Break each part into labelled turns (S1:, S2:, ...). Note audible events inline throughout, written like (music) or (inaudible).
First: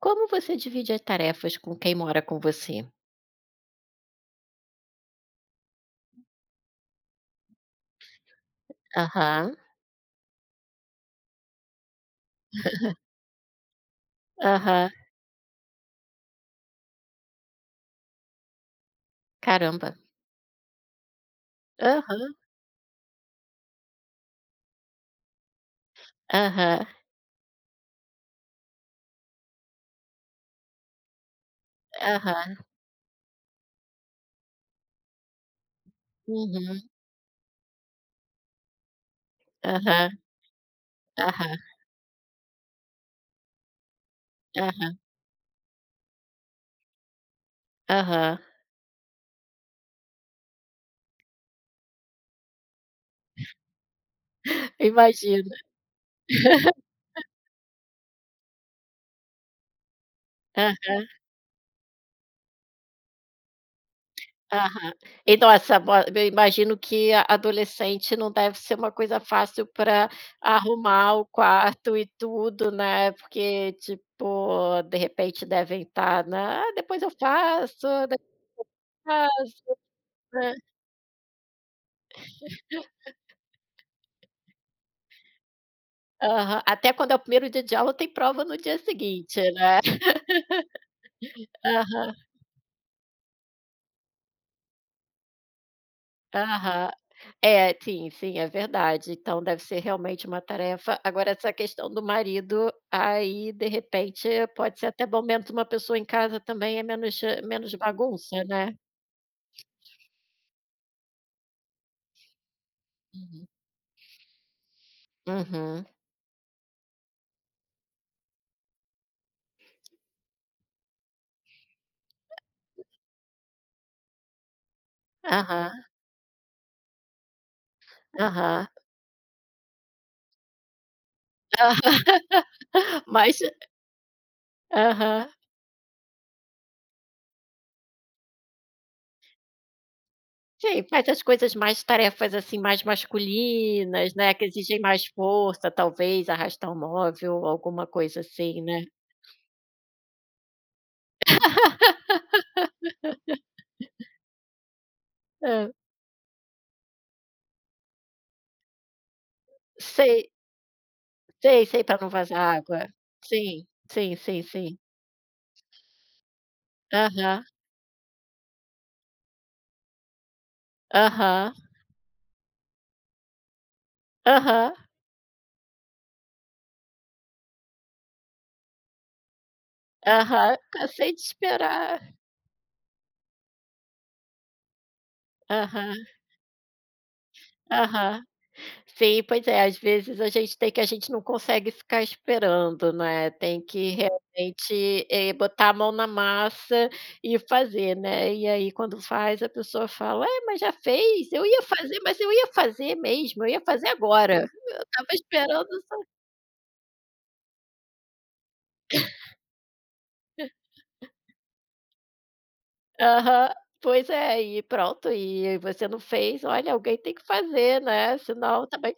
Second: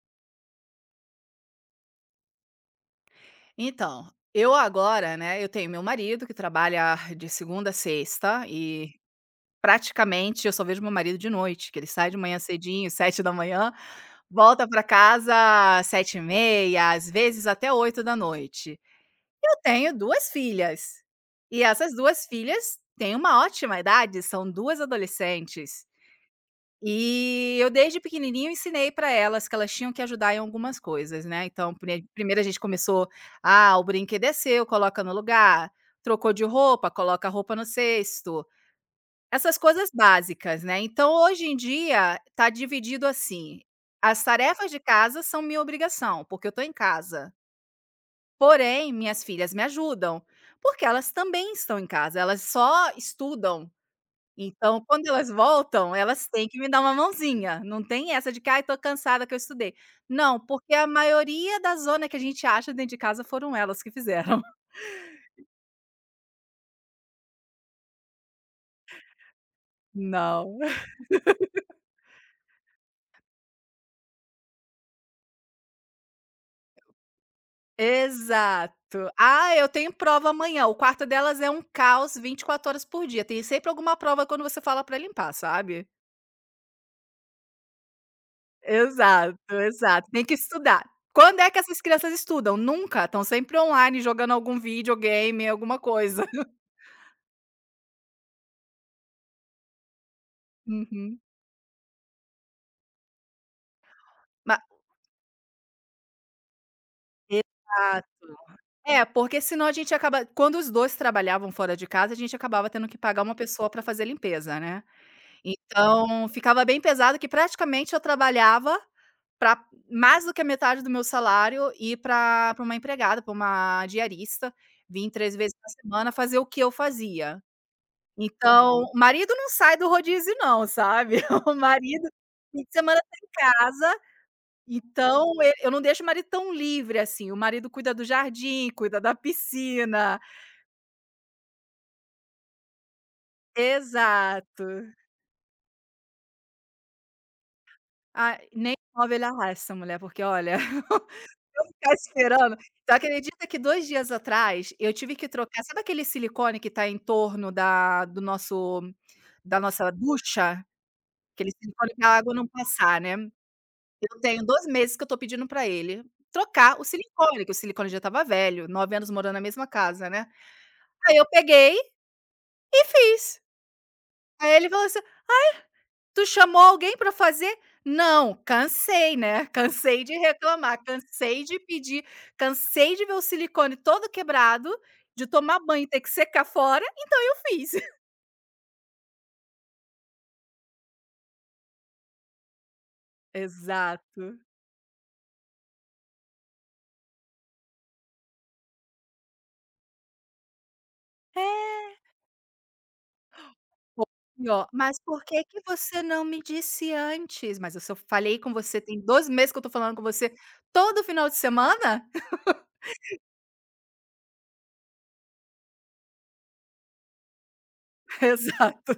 S1: Como você divide as tarefas com quem mora com você?
S2: Então, eu agora, né, eu tenho meu marido que trabalha de segunda a sexta e
S1: Aham,
S2: praticamente eu só vejo meu marido de noite, que ele sai de manhã cedinho, 7 da manhã, volta para
S1: aham.
S2: casa às 7h30, às vezes até 8 da noite. Eu tenho
S1: Caramba.
S2: 2 filhas, e essas 2
S1: Aham,
S2: filhas têm uma ótima idade, são 2 adolescentes.
S1: aham,
S2: E eu desde pequenininho ensinei para elas que elas tinham que ajudar em algumas coisas, né, então primeiro a
S1: aham.
S2: gente começou: "Ah, o brinquedo é seu, coloca no lugar, trocou de
S1: Uhum.
S2: roupa, coloca a roupa no cesto", essas coisas
S1: Aham,
S2: básicas, né. Então hoje em
S1: aham,
S2: dia tá dividido assim, as tarefas de
S1: aham,
S2: casa são minha obrigação, porque eu tô em casa,
S1: aham.
S2: porém minhas filhas me ajudam, porque elas também estão em casa, elas só estudam então, quando elas
S1: Imagino.
S2: voltam, elas têm que me
S1: (laughs)
S2: dar uma mãozinha, não tem essa de que: "Ai, tô cansada que eu estudei". Não, porque
S1: Ah,
S2: a maioria da zona que a gente acha dentro de casa foram elas que fizeram. (laughs)
S1: aham. E nossa, bo eu imagino que a adolescente não deve ser uma coisa fácil para
S2: Não.
S1: arrumar o quarto e tudo, né, porque, tipo, de repente devem estar né? "Ah, depois eu faço, depois
S2: Exato.
S1: eu
S2: "Ah, eu
S1: faço",
S2: tenho prova
S1: né.
S2: amanhã", o quarto delas é um caos 24 horas por dia, tem sempre alguma prova quando você fala pra limpar, sabe.
S1: Aham, até quando é o primeiro dia de aula tem prova no dia
S2: Exato,
S1: seguinte, né.
S2: exato, tem que
S1: (laughs)
S2: estudar. Quando é que essas crianças
S1: Aham,
S2: estudam? Nunca, estão sempre online jogando algum videogame, alguma coisa. (laughs)
S1: aham. É, sim, sim, é verdade. Então deve ser realmente uma tarefa.
S2: Uhum.
S1: Agora essa questão do marido, aí de repente
S2: Ma
S1: pode ser até bom menos uma pessoa em casa também, é menos menos
S2: exato.
S1: bagunça, né.
S2: É, porque senão a gente acaba quando os 2 trabalhavam fora de casa, a gente acabava tendo que pagar uma
S1: Uhum.
S2: pessoa para fazer limpeza, né.
S1: Uhum.
S2: Então, ficava bem pesado que praticamente eu trabalhava para mais do que a metade do meu salário ir para pra uma empregada, para uma diarista, vim três vezes na
S1: Aham,
S2: semana fazer o que eu fazia.
S1: aham.
S2: Então, o marido não sai do rodízio não, sabe. (laughs) O
S1: Aham.
S2: marido fim de semana
S1: (laughs)
S2: tá em
S1: Mas
S2: casa
S1: aham.
S2: então, e eu não deixo o marido tão livre assim, o marido cuida do jardim, cuida da piscina.
S1: Sim, mas as coisas mais tarefas, assim, mais masculinas, né, que exigem
S2: Exato.
S1: mais força, talvez arrastar um móvel, alguma coisa
S2: Ah,
S1: assim,
S2: nem
S1: né.
S2: móvel ele arrasta essa mulher, porque olha, (laughs) ficar
S1: (laughs)
S2: esperando tu acredita que 2 dias atrás eu tive que trocar
S1: Hã.
S2: sabe aquele silicone que tá em torno da do nosso da nossa
S1: Sei,
S2: ducha? Aquele
S1: sei, sei,
S2: silicone
S1: pra
S2: que
S1: não
S2: a água
S1: vazar
S2: não
S1: água.
S2: passar, né.
S1: Sim, sim,
S2: Eu
S1: sim,
S2: tenho 2
S1: sim.
S2: meses que eu tô pedindo pra ele trocar o
S1: Aham,
S2: silicone, que o silicone já estava velho, 9 anos morando na mesma casa, né. Aí eu
S1: aham,
S2: peguei e fiz. Aí ele
S1: aham,
S2: falou assim: "Tu chamou alguém para fazer?" "Não, cansei, né, (laughs) cansei de
S1: aham.
S2: reclamar,
S1: Cansei de
S2: cansei de pedir,
S1: esperar.
S2: cansei de ver o silicone todo quebrado, de tomar banho e ter
S1: Aham,
S2: que secar fora, eu fiz". (laughs)
S1: aham. Sim, pois é, às vezes a gente tem que a gente não consegue ficar esperando, né, tem que
S2: Exato.
S1: realmente, botar a mão na massa e fazer, né. E aí quando faz a pessoa fala: "É, mas já fez? Eu ia
S2: É.
S1: fazer, mas eu ia fazer mesmo, eu ia fazer
S2: Pô.
S1: agora.
S2: E ó,
S1: Eu
S2: "Mas
S1: estava
S2: por que que
S1: esperando".
S2: você não me disse antes?" "Mas eu só falei com você tem 2 meses que eu tô falando com você todo final de semana?"
S1: Aham. Pois é, e pronto, e você não fez, olha, alguém tem que fazer, né,
S2: (laughs)
S1: senão
S2: Exato,
S1: também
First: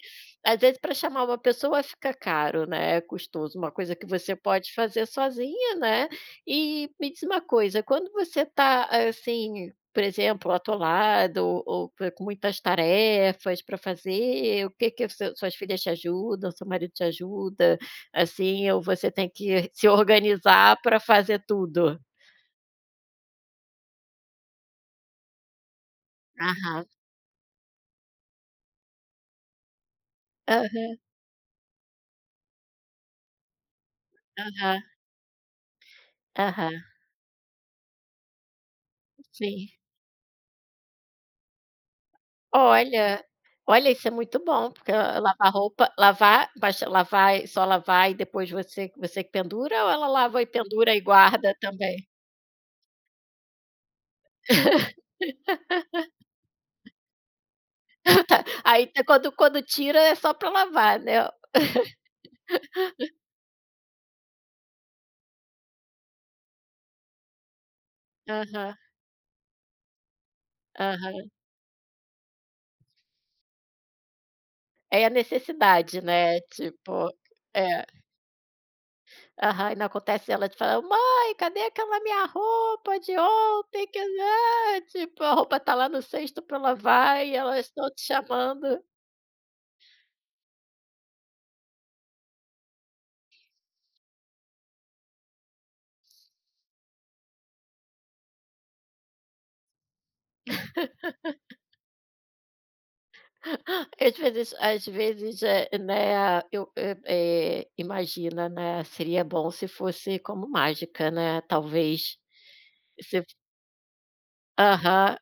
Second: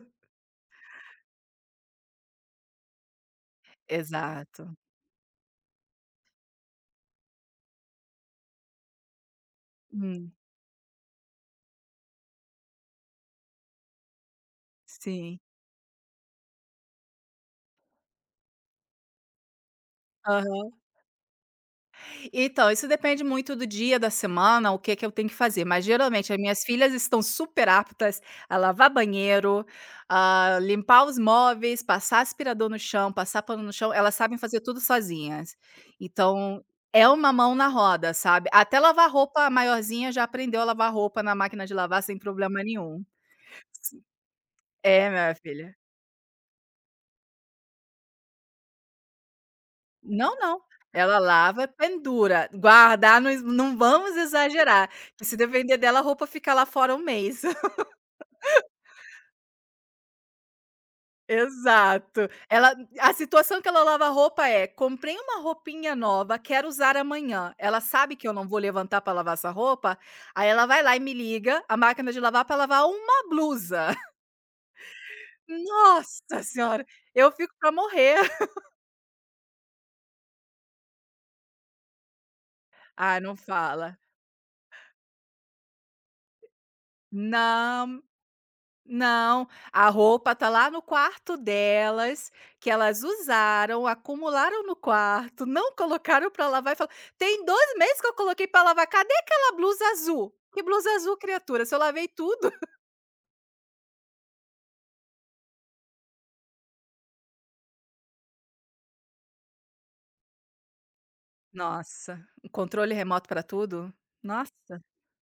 S1: às vezes para chamar uma pessoa fica caro, né, é custoso, uma coisa que você pode
S2: exato.
S1: fazer sozinha, né. E me diz uma coisa, quando você está, assim, por
S2: Hum,
S1: exemplo, atolado ou com muitas tarefas para fazer, o que que seu
S2: sim.
S1: suas filhas te ajudam, seu marido te ajuda, assim, ou você tem que se
S2: Aham.
S1: organizar para fazer tudo?
S2: Então, isso depende muito do dia, da semana, o que que eu tenho que fazer, mas geralmente as minhas
S1: Aham.
S2: filhas estão super aptas a lavar banheiro, a
S1: Aham.
S2: limpar os móveis, passar aspirador no chão, passar pano no chão, elas sabem fazer tudo
S1: Aham,
S2: sozinhas. Então,
S1: aham,
S2: é uma mão na roda, sabe. Até lavar roupa, a
S1: sim.
S2: maiorzinha já aprendeu a lavar roupa na máquina de lavar sem problema nenhum.
S1: Olha, olha, isso é muito bom, porque
S2: É,
S1: ah,
S2: minha
S1: lavar
S2: filha.
S1: roupa lavar, basta lavar e só lavar e depois você que pendura ou ela
S2: Não,
S1: lava e
S2: não.
S1: pendura e
S2: Ela
S1: guarda
S2: lava, e
S1: também?
S2: pendura, guardar, nós não vamos exagerar,
S1: (laughs)
S2: que se depender dela a roupa fica lá fora um mês.
S1: Tá, aí tá quando tira é só para lavar, né.
S2: Exato. Ela a situação que ela lava a roupa é: "Comprei uma roupinha nova, quero usar amanhã". Ela sabe que eu não vou
S1: Aham,
S2: levantar para lavar essa roupa, aí ela vai lá e me
S1: aham.
S2: liga, a máquina de lavar para lavar uma blusa. (laughs)
S1: É a necessidade, né,
S2: Nossa senhora,
S1: tipo
S2: eu fico
S1: é.
S2: para morrer. (laughs)
S1: Aham, e não acontece ela te falar: "Mãe, cadê aquela minha roupa de
S2: Ah, não
S1: ontem
S2: fala.
S1: que né", tipo, a roupa tá lá no cesto pra lavar e elas estão
S2: Não.
S1: te chamando.
S2: Não, a roupa tá lá no quarto delas, que elas usaram, acumularam no quarto, não colocaram pra lavar e fala: "Tem 2 meses que eu coloquei pra lavar, cadê aquela blusa azul? Que blusa azul criatura, se eu lavei tudo". (laughs)
S1: (laughs) Às vezes, imagina, né, seria bom se fosse como mágica, né, talvez.
S2: Nossa, um controle
S1: Se
S2: remoto pra tudo? Nossa.
S1: Aham,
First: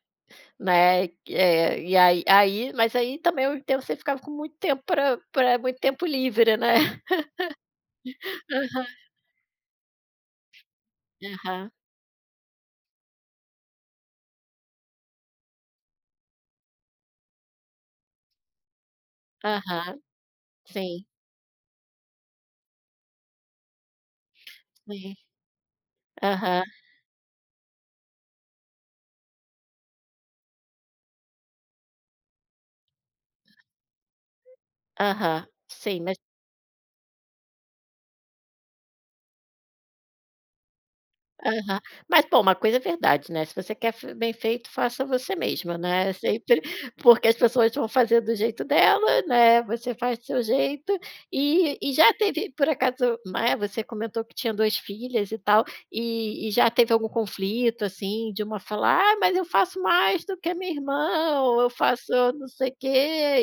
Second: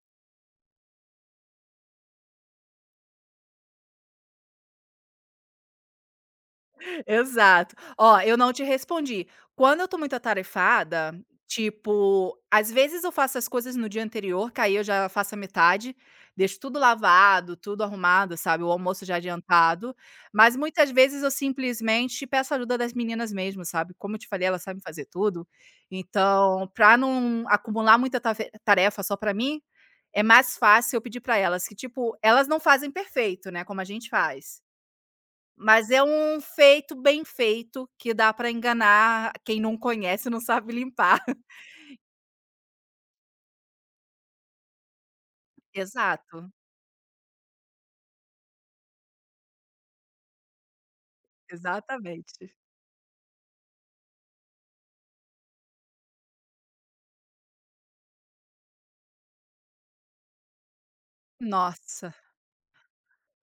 S1: né, e aí mas aí também ao mesmo tempo você ficava com muito tempo para muito tempo livre, né.
S2: Exato. Ó, eu não te
S1: (laughs)
S2: respondi. Quando eu tô muito atarefada,
S1: Aham,
S2: tipo, às vezes eu faço as coisas no dia anterior, que aí eu já faço a metade, deixo tudo lavado, tudo arrumado, sabe, o almoço já
S1: aham,
S2: adiantado,
S1: aham,
S2: mas muitas
S1: sim.
S2: vezes eu simplesmente peço ajuda das meninas mesmo, sabe. Como eu te falei, elas sabem fazer
S1: Sim.
S2: tudo,
S1: Aham,
S2: então, pra não acumular muita tafe tarefa só pra mim, é mais fácil eu pedir pra elas, que tipo, elas não fazem perfeito, né, como a gente faz.
S1: aham.
S2: Mas
S1: Sim,
S2: é
S1: mas
S2: um feito bem feito que dá para enganar quem não conhece e não sabe limpar. (laughs)
S1: aham. Mas, pô, uma coisa é verdade, né, se você quer f bem feito, faça você mesma, né, (laughs)
S2: Exato,
S1: sempre porque as pessoas vão fazer do jeito dela, né, você faz do seu jeito. E já teve,
S2: exatamente.
S1: por acaso, né, você comentou que tinha 2 filhas e tal, e já teve algum conflito, assim, de uma falar: "Ah, mas eu faço mais do que a minha irmã", ou "Eu faço
S2: Nossa,
S1: não sei o quê,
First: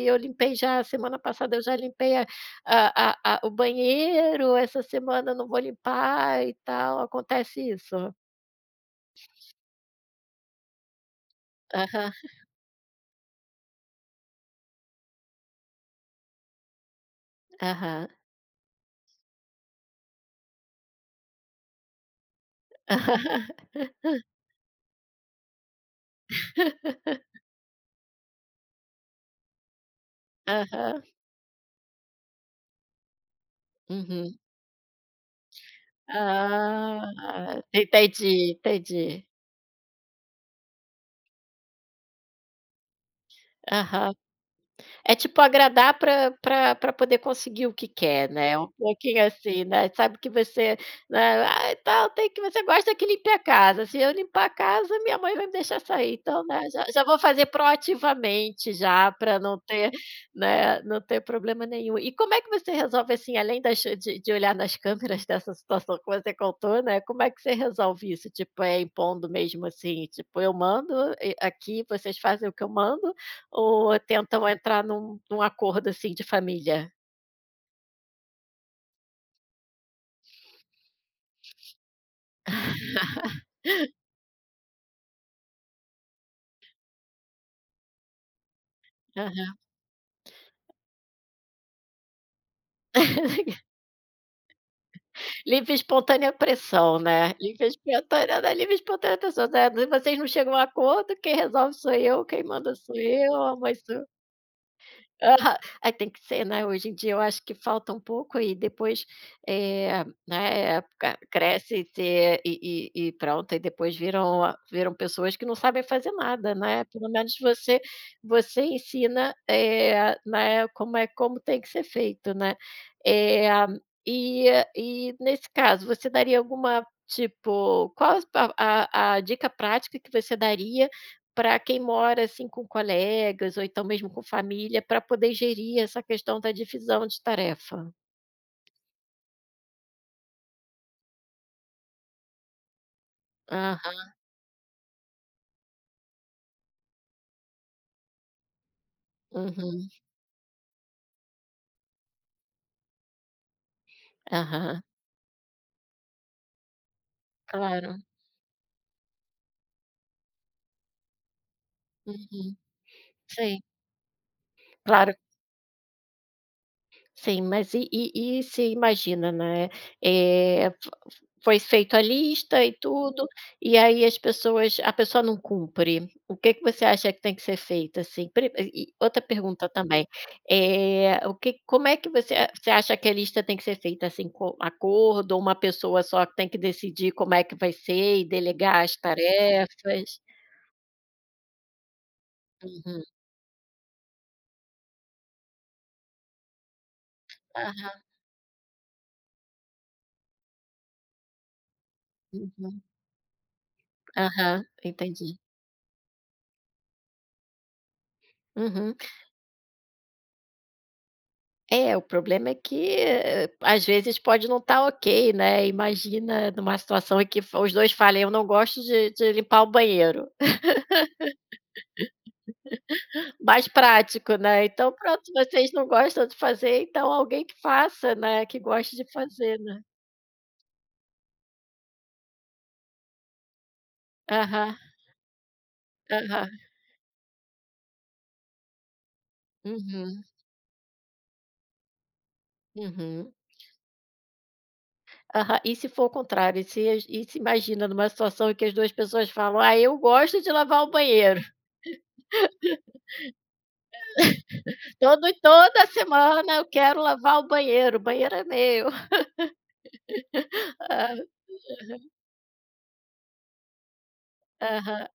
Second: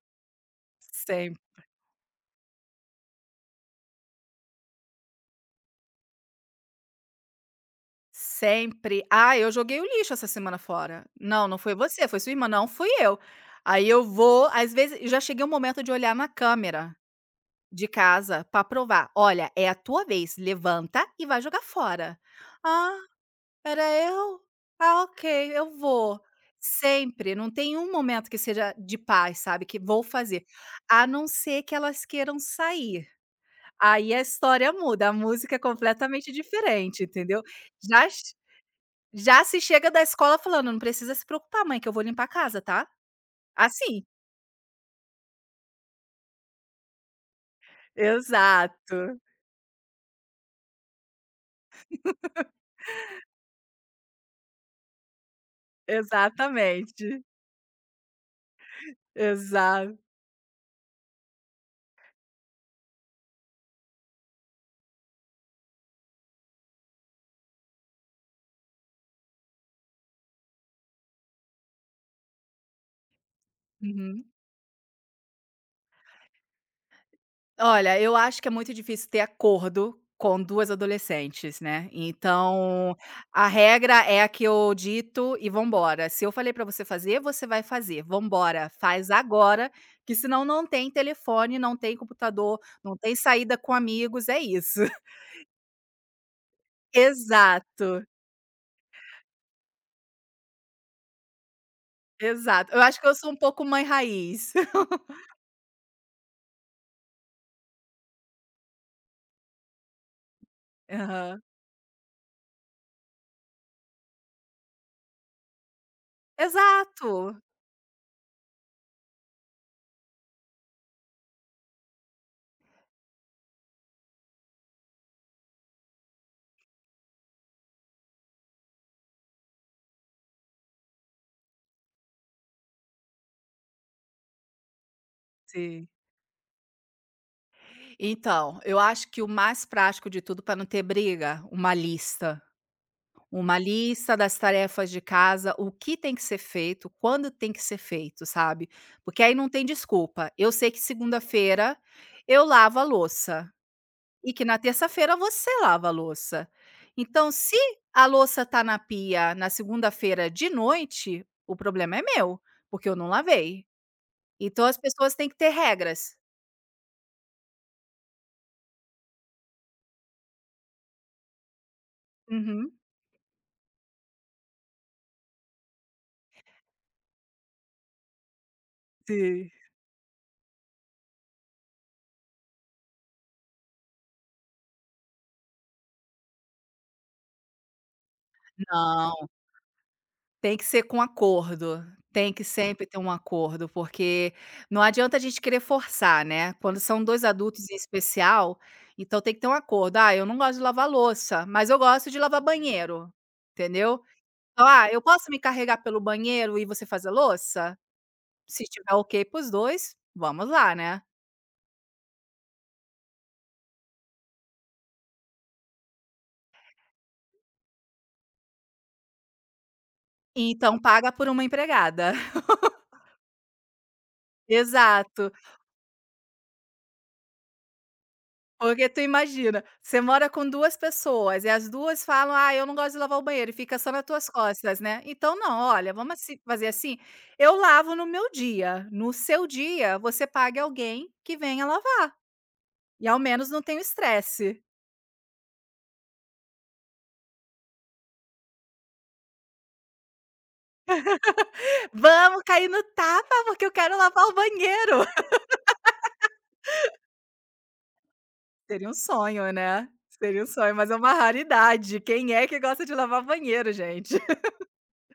S1: e eu limpei já semana
S2: sempre,
S1: passada eu já limpei a o banheiro, essa semana eu não vou limpar e tal, acontece isso?
S2: sempre. "Ah, eu joguei o lixo essa semana fora". "Não, não foi você,
S1: Aham,
S2: foi sua irmã". "Não, fui eu". Aí eu vou às vezes já cheguei um momento de olhar na câmera de
S1: aham.
S2: casa para provar: "Olha, é a tua vez, levanta e vai jogar fora". "Ah".
S1: (laughs)
S2: Era eu? Ah, ok, eu vou. Sempre, não tem um momento que seja de paz, sabe, que vou fazer,
S1: Aham,
S2: a não ser que elas queiram sair, aí a
S1: uhum.
S2: história muda, a música é completamente diferente, entendeu.
S1: Ah,
S2: Já che
S1: entendi, entendi.
S2: já se chega da escola falando: "Não precisa se preocupar mãe que eu vou limpar a casa, tá?" Assim.
S1: Aham. É tipo agradar para poder conseguir o que quer, né. É um
S2: Exato,
S1: pouquinho assim, né, sabe que você, né, ah, tal, tem que você gosta que limpe a casa, se eu limpar a casa, minha mãe vai me deixar sair, então, né, já vou
S2: exatamente,
S1: fazer proativamente já para não ter,
S2: exa
S1: né, não ter problema nenhum". E como é que você resolve, assim, além das de olhar nas câmeras (laughs) dessa situação que você contou, né, como é que você resolve isso? Tipo, é impondo mesmo, assim, tipo: "Eu mando e aqui, vocês fazem o que eu mando", ou
S2: uhum.
S1: tentam entrar num acordo, assim, de família.
S2: Olha, eu acho que é muito difícil ter acordo com 2 adolescentes, né, então a regra é a que eu dito e vamos embora. Se eu falei pra você fazer, você vai fazer. Vamos embora, faz
S1: Aham.
S2: agora, que senão não tem telefone, não tem computador, não tem saída
S1: (laughs)
S2: com amigos, é isso. (laughs)
S1: Livre e espontânea pressão, né. Livre e
S2: Exato,
S1: espontânea não é livre e espontânea pressão, né, "Vocês não chegam a acordo, quem resolve sou eu, quem
S2: exato.
S1: manda
S2: Eu
S1: sou
S2: acho que eu sou
S1: eu,
S2: um
S1: a
S2: pouco
S1: mãe
S2: mãe
S1: sou".
S2: raiz. (laughs)
S1: Aham. Aí tem que ser, né, hoje em dia eu acho que falta um pouco e depois, eh, né, ca
S2: Aham.
S1: cresce e se e e pronto, e depois viram viram pessoas que não sabem fazer nada, né, pelo
S2: Exato,
S1: menos você ensina, né, como é como tem que ser feito, né. Eh, e e nesse caso, você daria alguma tipo, qual a dica prática que você daria para quem mora, assim, com colegas ou então mesmo com família, para poder gerir
S2: sim.
S1: essa questão da divisão de tarefa.
S2: Então, eu acho que o mais prático de tudo para não ter briga, uma lista. Uma
S1: Aham,
S2: lista das tarefas de casa, o que tem que ser feito, quando tem que ser feito, sabe. Porque aí não tem
S1: uhum,
S2: desculpa. Eu sei que segunda-feira eu lavo a louça e que na
S1: aham,
S2: terça-feira você lava a louça. Então, se
S1: claro,
S2: a louça tá na pia na segunda-feira de noite, o problema é meu,
S1: uhum,
S2: porque eu não
S1: sim,
S2: lavei. Então as
S1: claro,
S2: pessoas têm que ter regras.
S1: sim, mas e você imagina, né, eh. Foi feito a lista
S2: Uhum.
S1: e tudo, e aí as pessoas a pessoa não cumpre. O que que você acha que tem que ser feito, assim? Pri E outra
S2: Sim.
S1: pergunta também, eh, o que como é que você acha que a lista tem que ser feita, assim, com acordo ou uma pessoa só que tem que decidir como é que vai ser e delegar as
S2: Não.
S1: tarefas?
S2: Tem que ser com acordo, tem que sempre ter
S1: Uhum.
S2: um acordo, porque não adianta a gente querer forçar, né. Quando são 2 adultos em
S1: Aham.
S2: especial, então tem que ter um acordo: "Ah, eu não gosto de lavar louça, mas eu gosto de lavar
S1: Uhum.
S2: banheiro", entendeu.
S1: Aham,
S2: Então: "Ah, eu posso
S1: entendi.
S2: me carregar pelo banheiro e você fazer louça?". Se estiver
S1: Uhum.
S2: ok para os dois, vamos lá, né.
S1: É, o problema é que, eh, às vezes pode não estar ok, né, imagina numa situação em que f os 2 falem: "Eu não gosto de limpar o banheiro",
S2: Então paga por uma empregada. (laughs)
S1: (laughs) mais prático, né, então pronto,
S2: Exato.
S1: vocês não gostam de fazer, então alguém que faça, né, que
S2: Porque
S1: goste
S2: tu
S1: de fazer,
S2: imagina,
S1: né.
S2: você mora com 2 pessoas e as 2 falam: "Ah, eu não gosto de lavar o banheiro", e fica só nas tuas
S1: Aham,
S2: costas, né. Então não, olha, vamos assim
S1: aham.
S2: fazer assim, eu lavo no meu dia, no seu dia
S1: Uhum,
S2: você pague alguém que venha lavar, e ao
S1: uhum.
S2: menos não tem o estresse.
S1: Aham. E se for o contrário, e se imagina numa situação em que as 2 pessoas falam: "Ah, eu gosto de lavar o banheiro,
S2: (laughs) Vamos cair no tapa, porque eu quero lavar o
S1: (laughs)
S2: banheiro.
S1: todo
S2: (laughs)
S1: toda semana eu quero lavar o banheiro é
S2: Seria
S1: meu".
S2: um sonho, né, seria um sonho,
S1: (laughs)
S2: mas é uma
S1: Ah,
S2: raridade, quem é que gosta de lavar banheiro, gente?
S1: aham.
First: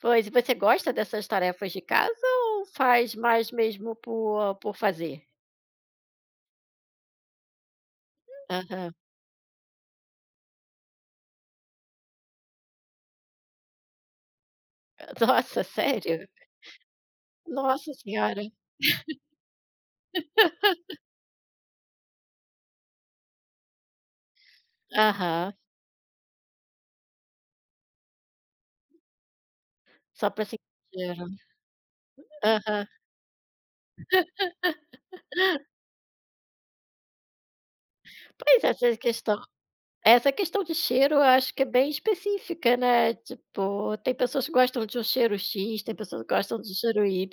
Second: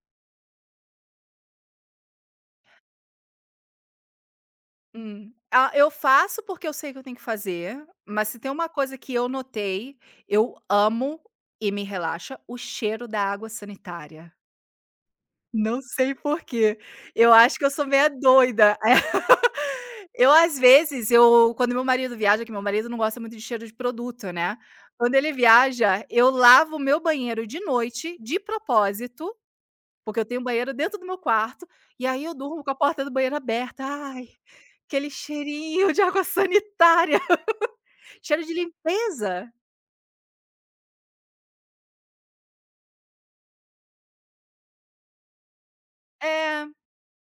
S1: Pois, e você gosta dessas tarefas de casa ou faz mais mesmo por fazer?
S2: Hum. Ah, eu faço porque eu sei que eu tenho que fazer, mas se tem uma
S1: Aham.
S2: coisa que eu notei, eu amo e me relaxa, o cheiro da água sanitária.
S1: (laughs) Nossa,
S2: Não sei
S1: sério?
S2: por quê. Eu acho que eu sou
S1: Nossa
S2: meia
S1: senhora.
S2: doida. (laughs) Eu às vezes, eu quando meu marido viaja, que meu marido não gosta muito de cheiro de produto, né. Quando ele
S1: Aham.
S2: viaja, eu lavo o meu banheiro de noite, de propósito porque eu
S1: Só
S2: tenho um
S1: para sentir
S2: banheiro
S1: o
S2: dentro do meu
S1: cheiro.
S2: quarto, e aí eu durmo com a
S1: Aham.
S2: porta do banheiro aberta. Ai, aquele cheirinho de água sanitária, (laughs) cheiro de
S1: Pois é, essa questão.
S2: limpeza.
S1: Essa questão de cheiro, eu acho que é bem específica, né, tipo, tem pessoas que gostam de um cheiro X, tem pessoas que gostam
S2: É.
S1: de um cheiro Y.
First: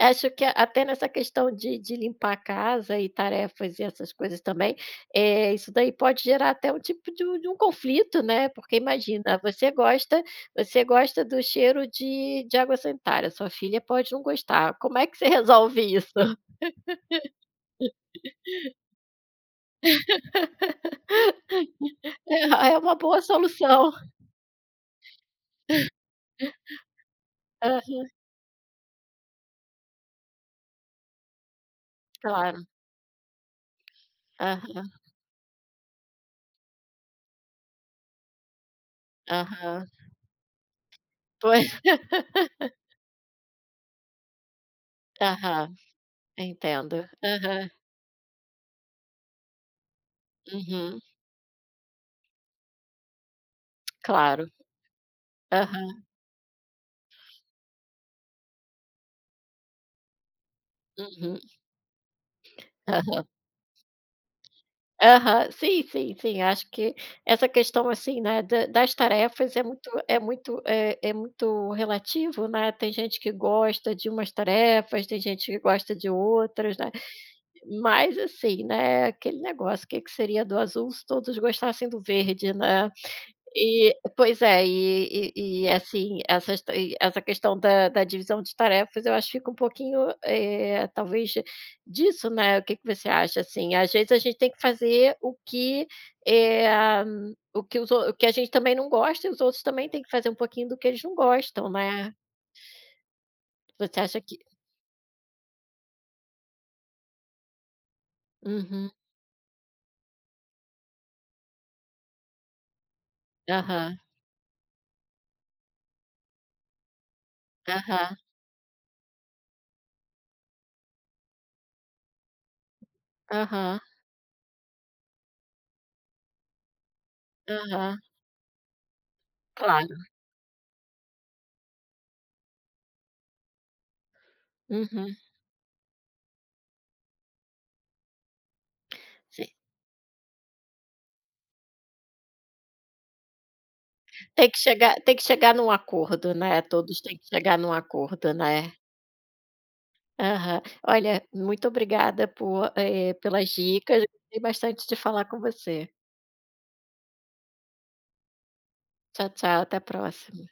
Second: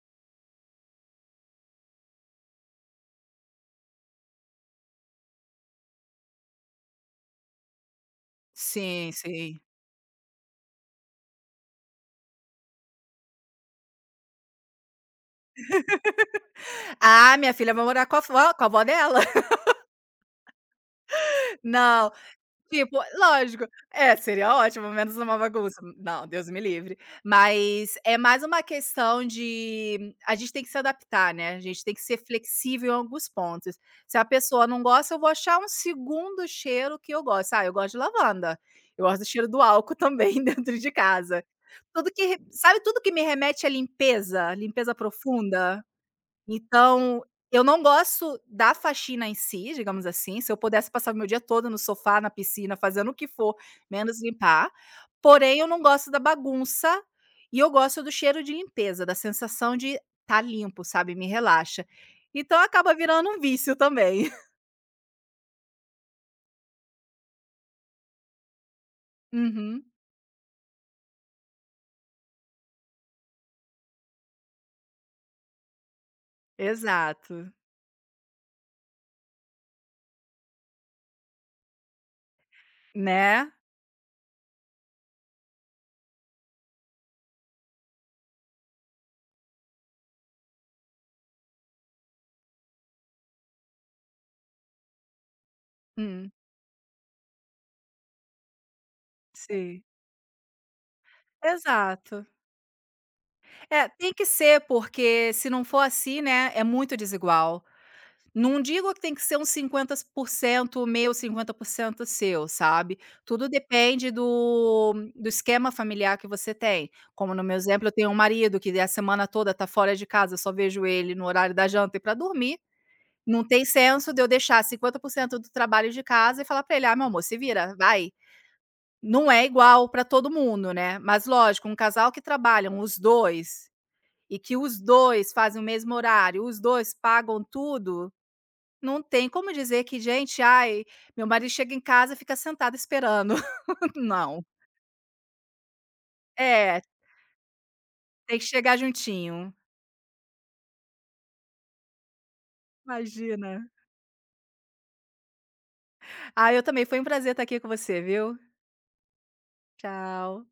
S1: Acho que até nessa questão de limpar a casa e tarefas e essas coisas também, eh, isso daí pode gerar até um tipo de um conflito, né, porque
S2: Sim,
S1: imagina,
S2: sim.
S1: você gosta do cheiro de água sanitária, sua filha pode não gostar. Como é que você resolve isso? (laughs)
S2: Ah, minha filha vai morar com a vó dela? (laughs) Não.
S1: É, é uma
S2: Tipo,
S1: boa
S2: lógico.
S1: solução.
S2: É, seria ótimo, menos uma bagunça. Não, Deus me livre. Mas
S1: Aham,
S2: é mais uma questão de a gente tem que se adaptar, né, a gente tem que ser
S1: claro.
S2: flexível em alguns pontos. Se a pessoa não
S1: Aham,
S2: gosta, eu vou achar um segundo cheiro que eu gosto. Ah, eu gosto de lavanda, eu gosto do cheiro do
S1: aham.
S2: álcool também (laughs) dentro de casa.
S1: Pois.
S2: Tudo que re sabe tudo que me remete à limpeza, limpeza
S1: Aham,
S2: profunda?
S1: entendo.
S2: Então, eu
S1: Aham,
S2: não gosto da faxina em si, digamos assim, se eu pudesse
S1: uhum,
S2: passar o meu dia todo no sofá, na piscina, fazendo o que for, menos
S1: claro.
S2: limpar, porém eu não
S1: Aham,
S2: gosto da bagunça, e eu gosto do cheiro de limpeza, da sensação de tá limpo, sabe, me
S1: uhum,
S2: relaxa. Então acaba
S1: aham,
S2: virando um vício também. (laughs)
S1: aham. Sim, sim, sim, acho que essa questão, assim, né, da das tarefas é
S2: Uhum,
S1: muito é muito é muito relativo, né, tem gente que gosta de umas tarefas, tem gente que gosta de outras, né,
S2: exato,
S1: mas, assim, né, aquele negócio, o que que seria do azul se todos gostassem do verde, né.
S2: né.
S1: E pois é, assim, essa questão da divisão de tarefas eu acho que fica um pouquinho, eh, talvez disso, né, o que que você acha, assim? Às vezes a gente tem que fazer o que,
S2: Hum,
S1: eh, o que o que a gente também não gosta e os outros
S2: sim,
S1: também têm que fazer um pouquinho do que eles não gostam, né?
S2: exato. É,
S1: Você
S2: tem
S1: acha
S2: que
S1: que
S2: ser, porque se não for assim, né, é muito desigual. Não
S1: uhum,
S2: digo que tem que ser uns 50% meu, 50% seu, sabe. Tudo
S1: aham,
S2: depende do esquema familiar que você tem. Como no meu exemplo, eu tenho um
S1: aham,
S2: marido que a semana toda tá fora de casa, eu só vejo ele no horário da janta e para dormir. Não tem
S1: aham,
S2: senso de eu deixar 50% do trabalho de casa e falar para ele: "Ah, meu amor, se vira,
S1: aham,
S2: vai". Não é igual
S1: claro,
S2: para todo mundo, né. Mas lógico, um casal que trabalham os 2 e que os
S1: uhum,
S2: 2 fazem o mesmo horário, os 2 pagam tudo, não tem
S1: sim.
S2: como dizer que: "Gente, ai, meu marido chega em casa e fica sentado esperando". (laughs) Não.
S1: Tem que chegar num acordo, né,
S2: É,
S1: todos têm que chegar num acordo,
S2: tem que
S1: né?
S2: chegar juntinho.
S1: Aham. Olha, muito obrigada por, eh, pelas
S2: Imagina.
S1: dicas. Gostei bastante de falar com você.
S2: Ah, eu também, foi um prazer estar aqui com você, viu.
S1: Tchau, tchau, até a próxima.
S2: Tchau.